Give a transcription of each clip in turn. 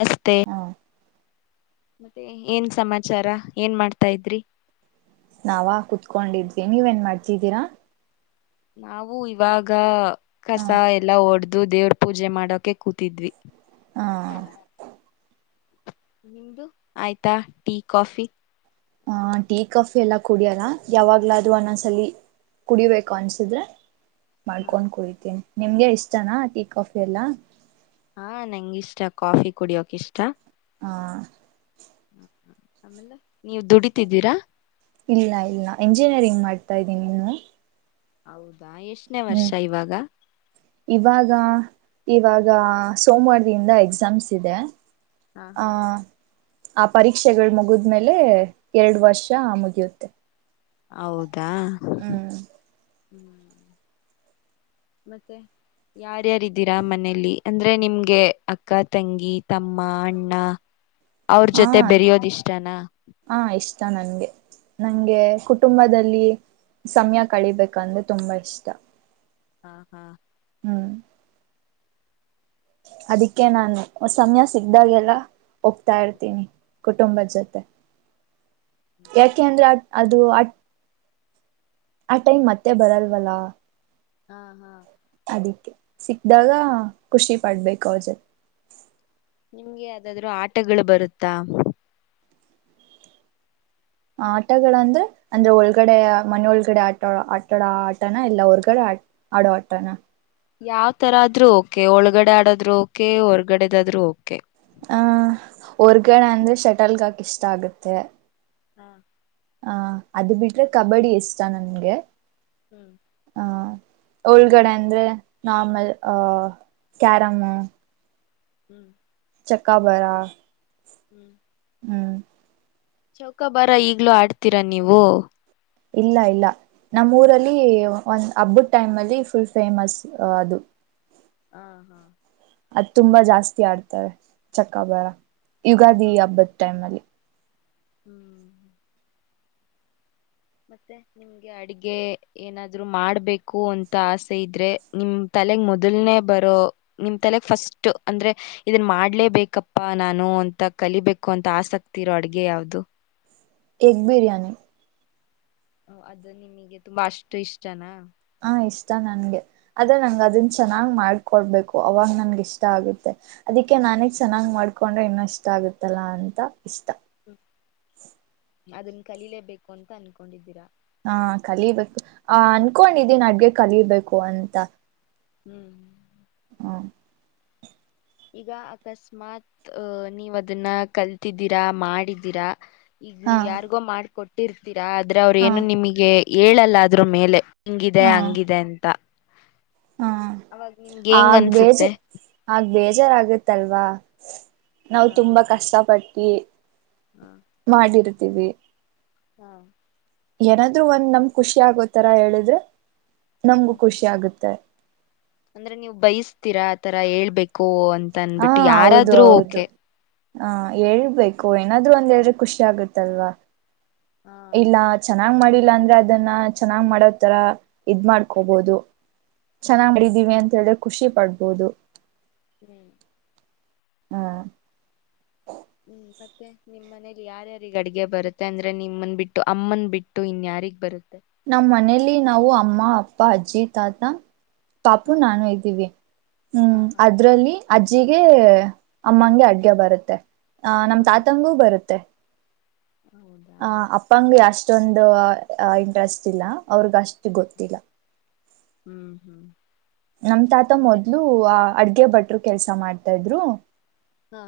ಮತ್ತೆ ಹ ಮತ್ತೆ ಏನ್ ಸಮಾಚಾರ ಏನ್ ಮಾಡ್ತಾ ಇದ್ರಿ ನಾವ ಕುತ್ಕೊಂಡಿದ್ವಿ ನೀವ ನ್ ಮಾಡ್ತಿದ್ದೀರಾ ನಾವು ಇವಾಗ ಹ ಕಸ ಎಲ್ಲಾ ಓಡ್ದ್ ಇದು ದೇವ್ರ ಪೂಜೆ ಮಾಡೋಕೆ ಕೂತಿದ್ವಿ ಹಾ ನಿಮ್ದು ಆಯ್ತಾ ಟೀ ಕಾಫಿ ಆ ಟೀಕ್ ಆಫ್ ಎಲ್ಲ ಕುಡಿಯಲ್ಲ ಯಾವಾಗ್ಲಾದ್ರು ಅನ್ನೊಂದ್ಸಲಿ ಕುಡಿಬೇಕು ಅನ್ಸಿದ್ರೆ ಮಾಡ್ಕೊಂಡ್ ಕುಡಿತೇನಿ ನಿಮ್ಗೆ ಇಷ್ಟನಾ ಟೀಕ್ ಆಫ್ ಎಲ್ಲ ಹಾ ನಂಗ ಇಷ್ಟ ಕಾಫಿ ಕುಡಿಯಕ್ ಇಷ್ಟ ಹಾ ಹ ಆಮೇಲ್ಲ ನೀವು ದುಡಿತಿದ್ದೀರಾ ಇಲ್ಲ ಇಲ್ಲ ಎಂಜಿನಿಯರಿಂಗ್ ಮಾಡ್ತಾ ಇದ್ದೀನಿ ನೀನು ಹೌದಾ ಎಷ್ಟನೇ ವರ್ಷ ಇವಾಗ ಇವಾಗ ಇವಾಗ ಸೋಮವಾರಿಯಿಂದ ಎಕ್ಸಾಮ್ಸ್ ಇದೆ ಹಾ ಆ ಹಾ ಆ ಪರೀಕ್ಷೆಗಳು ಮುಗಿದ್ಮೇಲೆ ಎರಡು ವರ್ಷ ಮುಗಿಯುತ್ತೆ ಹೌದಾ ಹ್ಮ್ ಹ್ಮ ಮತ್ತೆ ಯಾರ್ಯಾರಿದ್ದೀರಾ ಮನೇಲಿ ಅಂದ್ರೆ ನಿಮ್ಗೆ ಅಕ್ಕ ತಂಗಿ ತಮ್ಮ ಅಣ್ಣ ಅವ್ರ ಜೊತೆ ಬೆರೆಯೋದ ಇಷ್ಟನಾ ನಂಗೆ ನಂಗೆ ಕುಟುಂಬದಲ್ಲಿ ಸಮಯ ಕಳಿಬೇಕಂದ್ರೆ ತುಂಬಾ ಇಷ್ಟ ಹಾ ಹಾ ಅದಿಕ್ಕೆ ನಾನು ಸಮಯ ಸಿಗ್ದಾಗೆಲ್ಲ ಹೋಗ್ತಾ ಇರ್ತೀನಿ ಕುಟುಂಬದ ಜೊತೆ [inaudible] ಯಾಕೆ ಅಂದ್ರೆ ಅ ಅದು ಅ ಆ ಟೈಮ್ ಮತ್ತೆ ಬರಲ್ವಲ್ಲಾ ಹಾ ಹಾ ಸಿಕ್ದಾಗ ಖುಷಿ ಪಡ್ಬೇಕು ಅವಜ ನಿಮ್ಗೆ ಯಾವ್ದಾದ್ರು ಆಟಗಳು ಬರುತ್ತಾ ಆಟಗಳಂದ್ರೆ ಅಂದ್ರೆ ಒಳಗಡೆ ಮನೆ ಒಳಗಡೆ ಆಟ ಆಟಡ ಆಟನ ಎಲ್ಲ ಹೊರ್ಗಡೆ ಆ ಆಡೋವಾಡ್ತಾನ ಯಾವ್ ತರ ಆದ್ರೂ ಓಕೆ ಒಳಗಡೆ ಆಡೋದ್ರು ಓಕೆ ಹೊರ್ಗಡೆದಾದ್ರು ಓಕೆ ಹ ಹೊರ್ಗಡೆ ಅಂದ್ರೆ ಶಟಲ್ಗಾಕ ಇಷ್ಟ ಆಗತ್ತೆ ಹಾ ಹ ಅದು ಬಿಟ್ರೆ ಕಬಡ್ಡಿ ಇಷ್ಟ ನನ್ಗೆ ಹ್ಮ್ ಹ ಉಳ್ಗಡೆ ಅಂದ್ರೆ ನಾರ್ಮಲ್ ಆಹ ಕ್ಯಾರಮು ಹ್ಮ್ ಚಕ್ಕಾಬರಾ ಹ್ಮ್ ಚೌಕಾ ಬಾರ ಈಗ್ಲೂ ಆಡ್ತೀರಾ ನೀವು. ಇಲ್ಲ ಇಲ್ಲ ನಮ್ಮ ಊರಲ್ಲಿ ಒಂದ್ ಹಬ್ಬದ ಟೈಮ್ ಅಲ್ಲಿ ಫುಲ್ ಫೇಮಸ್ ಅದು‌ ಹಾ ಹಾ ಅದ್ ತುಂಬಾ ಜಾಸ್ತಿ ಆಡ್ತಾರೆ ಚಕ್ಕಬರ ಯುಗಾದಿ ಹ ಈ ಹಬ್ಬದ ಟೈಮ್ ಅಲ್ಲಿ. ಹ್ಮ್ ಮತ್ತೆ ನಿಮ್ಗೆ ಅಡಗೆ ಏನಾದ್ರು ಮಾಡ್ಬೇಕು ಅಂತ ಆಸೆ ಇದ್ರೆ ನಿಮ್ ತ ಮೊದೇ ಬರೋ ನಿಮ ತಲೆ ಫಸ್ಟ್ ಅಂದ್ರೆ ಇದನ್ ಮಾಡ್ಲೇಬೆಕ್ಕಪ್ಪ ನಾನು. ಅಂತ ಕಲಿಬೇಕು ಅಂತ ಆಸಕ್ತಿ ಇರೋ ಅಡ್ಗೆ ಯಾವ್ದು. ಎಗ್ ಬಿರಿಯಾನಿ ಅದು ನಿಮಗೆ ತುಂಬಾ ಅಷ್ಟು ಇಷ್ಟನಾ. ಹ ಇಷ್ಟ ನನ್ಗೆ ಆದ್ರೆ ನಂಗ ಅದನ್ ಚೆನ್ನಾಗ್ ಮಾಡ್ಕೊಡ್ಬೇಕು ಅವಾಗ ನನ್ಗೆ ಇಷ್ಟ ಆಗುತ್ತೆ. ಅದಕ್ಕೆ ನಾನೇಗ್ ಚೆನ್ನಾಗ್ ಮಾಡ್ಕೊಂಡ್ರೆ ಇನ್ನ ಇಷ್ಟ ಆಗತ್ತಲ್ಲಾ ಅಂತ ಇಷ್ಟ. ಅದನ್ ಕಲೀಲೇಬೇಕು ಅಂತ ಅನ್ಕೊಂಡಿದ್ದೀರಾ. ಹಾ ಕಲಿಬೇಕು ಆ ಅನ್ಕೊಂಡಿದ್ದೀನ್ ಅಡ್ಗೆ ಕಲಿಬೇಕು ಅಂತ. ಹ್ಮ್ ಹ್ಮ ಈಗ ಅಕಸ್ಮಾತ್ ಅದಹ ನೀವ್ ಅದನ್ನ ಕಲ್ತಿದ್ದೀರಾ ಮಾಡಿದೀರಾ. ಈಗ ಹಾ ನೀವು ಯಾರಿಗೋ ಮಾಡಕೊಟ್ಟಿರ್ತೀರಾ ಆದ್ರ ಅವ್ರ ಹಾ ಏನು ನಿಮಗೆ ಹೇಳಲ್ಲ ಅದ್ರು ಮೇಲೆ. ಹಿಂಗಿದೆ ಹಾ ಹಂಗಿದೆ ಅಂತ. ಹಾ ಅವಾಗ ನಿಮ್ಗೆ ಹೆಂಗ್ ಆಗ ಅನ್ಸುತ್ತೆ ಬೇಜಾರ್ ಆಗ ಬೇಜಾರಾಗತ್ತಲ್ವಾ ‌. ನಾವು ತುಂಬಾ ಹ್ಮ್ ಕಷ್ಟಪಟ್ಟಿ ಮಾಡಿರ್ ತಿವಿ ಹಾ ಏನಾದ್ರು ಒಂದ್ ನಮ ಖುಷಿ ಆಗೋತರ ಹೇಳಿದ್ರೆ ನಮ್ಗು ಹ್ಮ್ ಖುಷಿ ಆಗುತ್ತೆ. ಅಂದ್ರೆ ನೀವು ಬಯಸ್ತೀರಾ ಆತರ ಹೇಳ್ಬೇಕು ಅಂತ ಹಾ ಅನ್ಬಿಟ್ಟು ಹೌದು ಯಾರಾದ್ರೂ ಹೌದು ಓಕೆ. ಹ ಹೇಳ್ಬೇಕು ಏನಾದ್ರು ಒಂದ ಹೇಳ್ರೆ ಖುಷಿ ಆಗುತ್ತಲ್ವಾ. ಹಾ ಇಲ್ಲ ಚೆನ್ನಾಗ್ ಮಾಡಿಲ್ಲ ಅಂದ್ರೆ ಅದನ್ನ ಚೆನ್ನಾಗ್ ಮಾಡೋ ತರ ಇದ್ ಮಾಡ್ಕೋಬೋದು ‌. ಹಾ ಹಾ ಚೆನ್ನಾಗ್ಡಿದೀವಿ ಅಂತ ಹೇಳ್ರೆ ಖುಷಿ ಪಡ್ಬೋದು. ಹ್ಮ್ ಹಾ ಹ್ಮ್ ಮತ್ತೆ ನಿಮ್ಮ ಮನೇಲಿ ಯಾರ್ಯಾರ ಅಡ್ಗೆ ಬರುತ್ತೆ ಅಂದ್ರೆ ನಿಮ್ಮನ್ ಬಿಟ್ಟು ಅಮ್ಮನ್ ಬಿಟ್ಟು ಇನ್ಯಾರ್. ಯಾರಿಗ್ ಬರುತ್ ನಮ್ಮ್ ಮನೇಲಿ ನಾವು ಅಮ್ಮ ಅಪ್ಪ ಅಜ್ಜಿ ತಾತ. ಪಾಪು ಹಾ ನಾನು ಇದ್ದೀವಿ ಹಾ ಹ್ಮ್ ಹಾ ಅದ್ರಲ್ಲಿ ಅಜ್ಜ್ ಅಜ್ಜಿಗೆ ಅಮ್ಮಗೆ ಅಡ್ಗೆ ಬರುತ್ತೆ ಅಹ ನಮ್ ಹ್ಮ್ ತಾತಂಗೂ ಬರುತ್ತೆ. ಹೌದಾ ಹ ಅಪ್ಪಂಗ ಅಷ್ಟೊಂದು. ಇಂಟ್ರಟಸ್ ಇಲ್ಲ ಅವ್ರಗ ಅಷ್ಟು ಗೊತ್ತಿಲ್ಲ. ಹ್ಮ್ ಹ್ಮ್ ನಮ ತಾತ ಮತ್ತೆ ಮೊದ್ಲು ಆ ಅಡ್ಗೆ ಭಟ್ರು ಕೆಲ್ಸ ಮಾಡ್ತಾ ಇದ್ರು. ಹಾ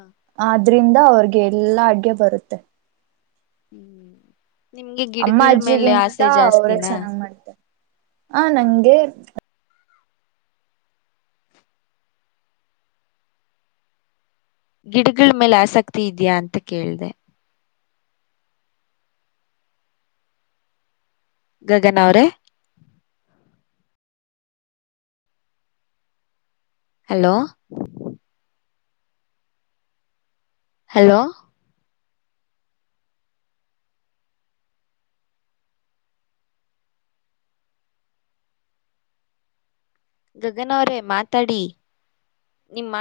ಅದ್ರಿಂದ ಅವ್ರಿಗೆ ಎಲ್ಲಾ ಅಡ್ಗೆ ಬರುತ್ತೆ. ಹ್ಮ್ ನಿಮ್ಗೆ ಅಮ್ಮ ಗಿಡಗಳ ಮೇಲೆ ಅಜ್ಜಿಗಿಂತ ಆಸೆ ಜಾಸ್ತಿನ. ಹ ನಂಗೆ. ಗಿಡಗಳ ಮೇಲೆ ಆಸಕ್ತಿ ಇದೆಯಾ ಅಂತ ಕೇಳಿದೆ. ಗಗನ ಅವ್ರೇ. ಹಲೋ ಹಲೋ ಗಗನ ಅವ್ರೇ ಮಾತಾಡಿ ನಿಮ್ ಮ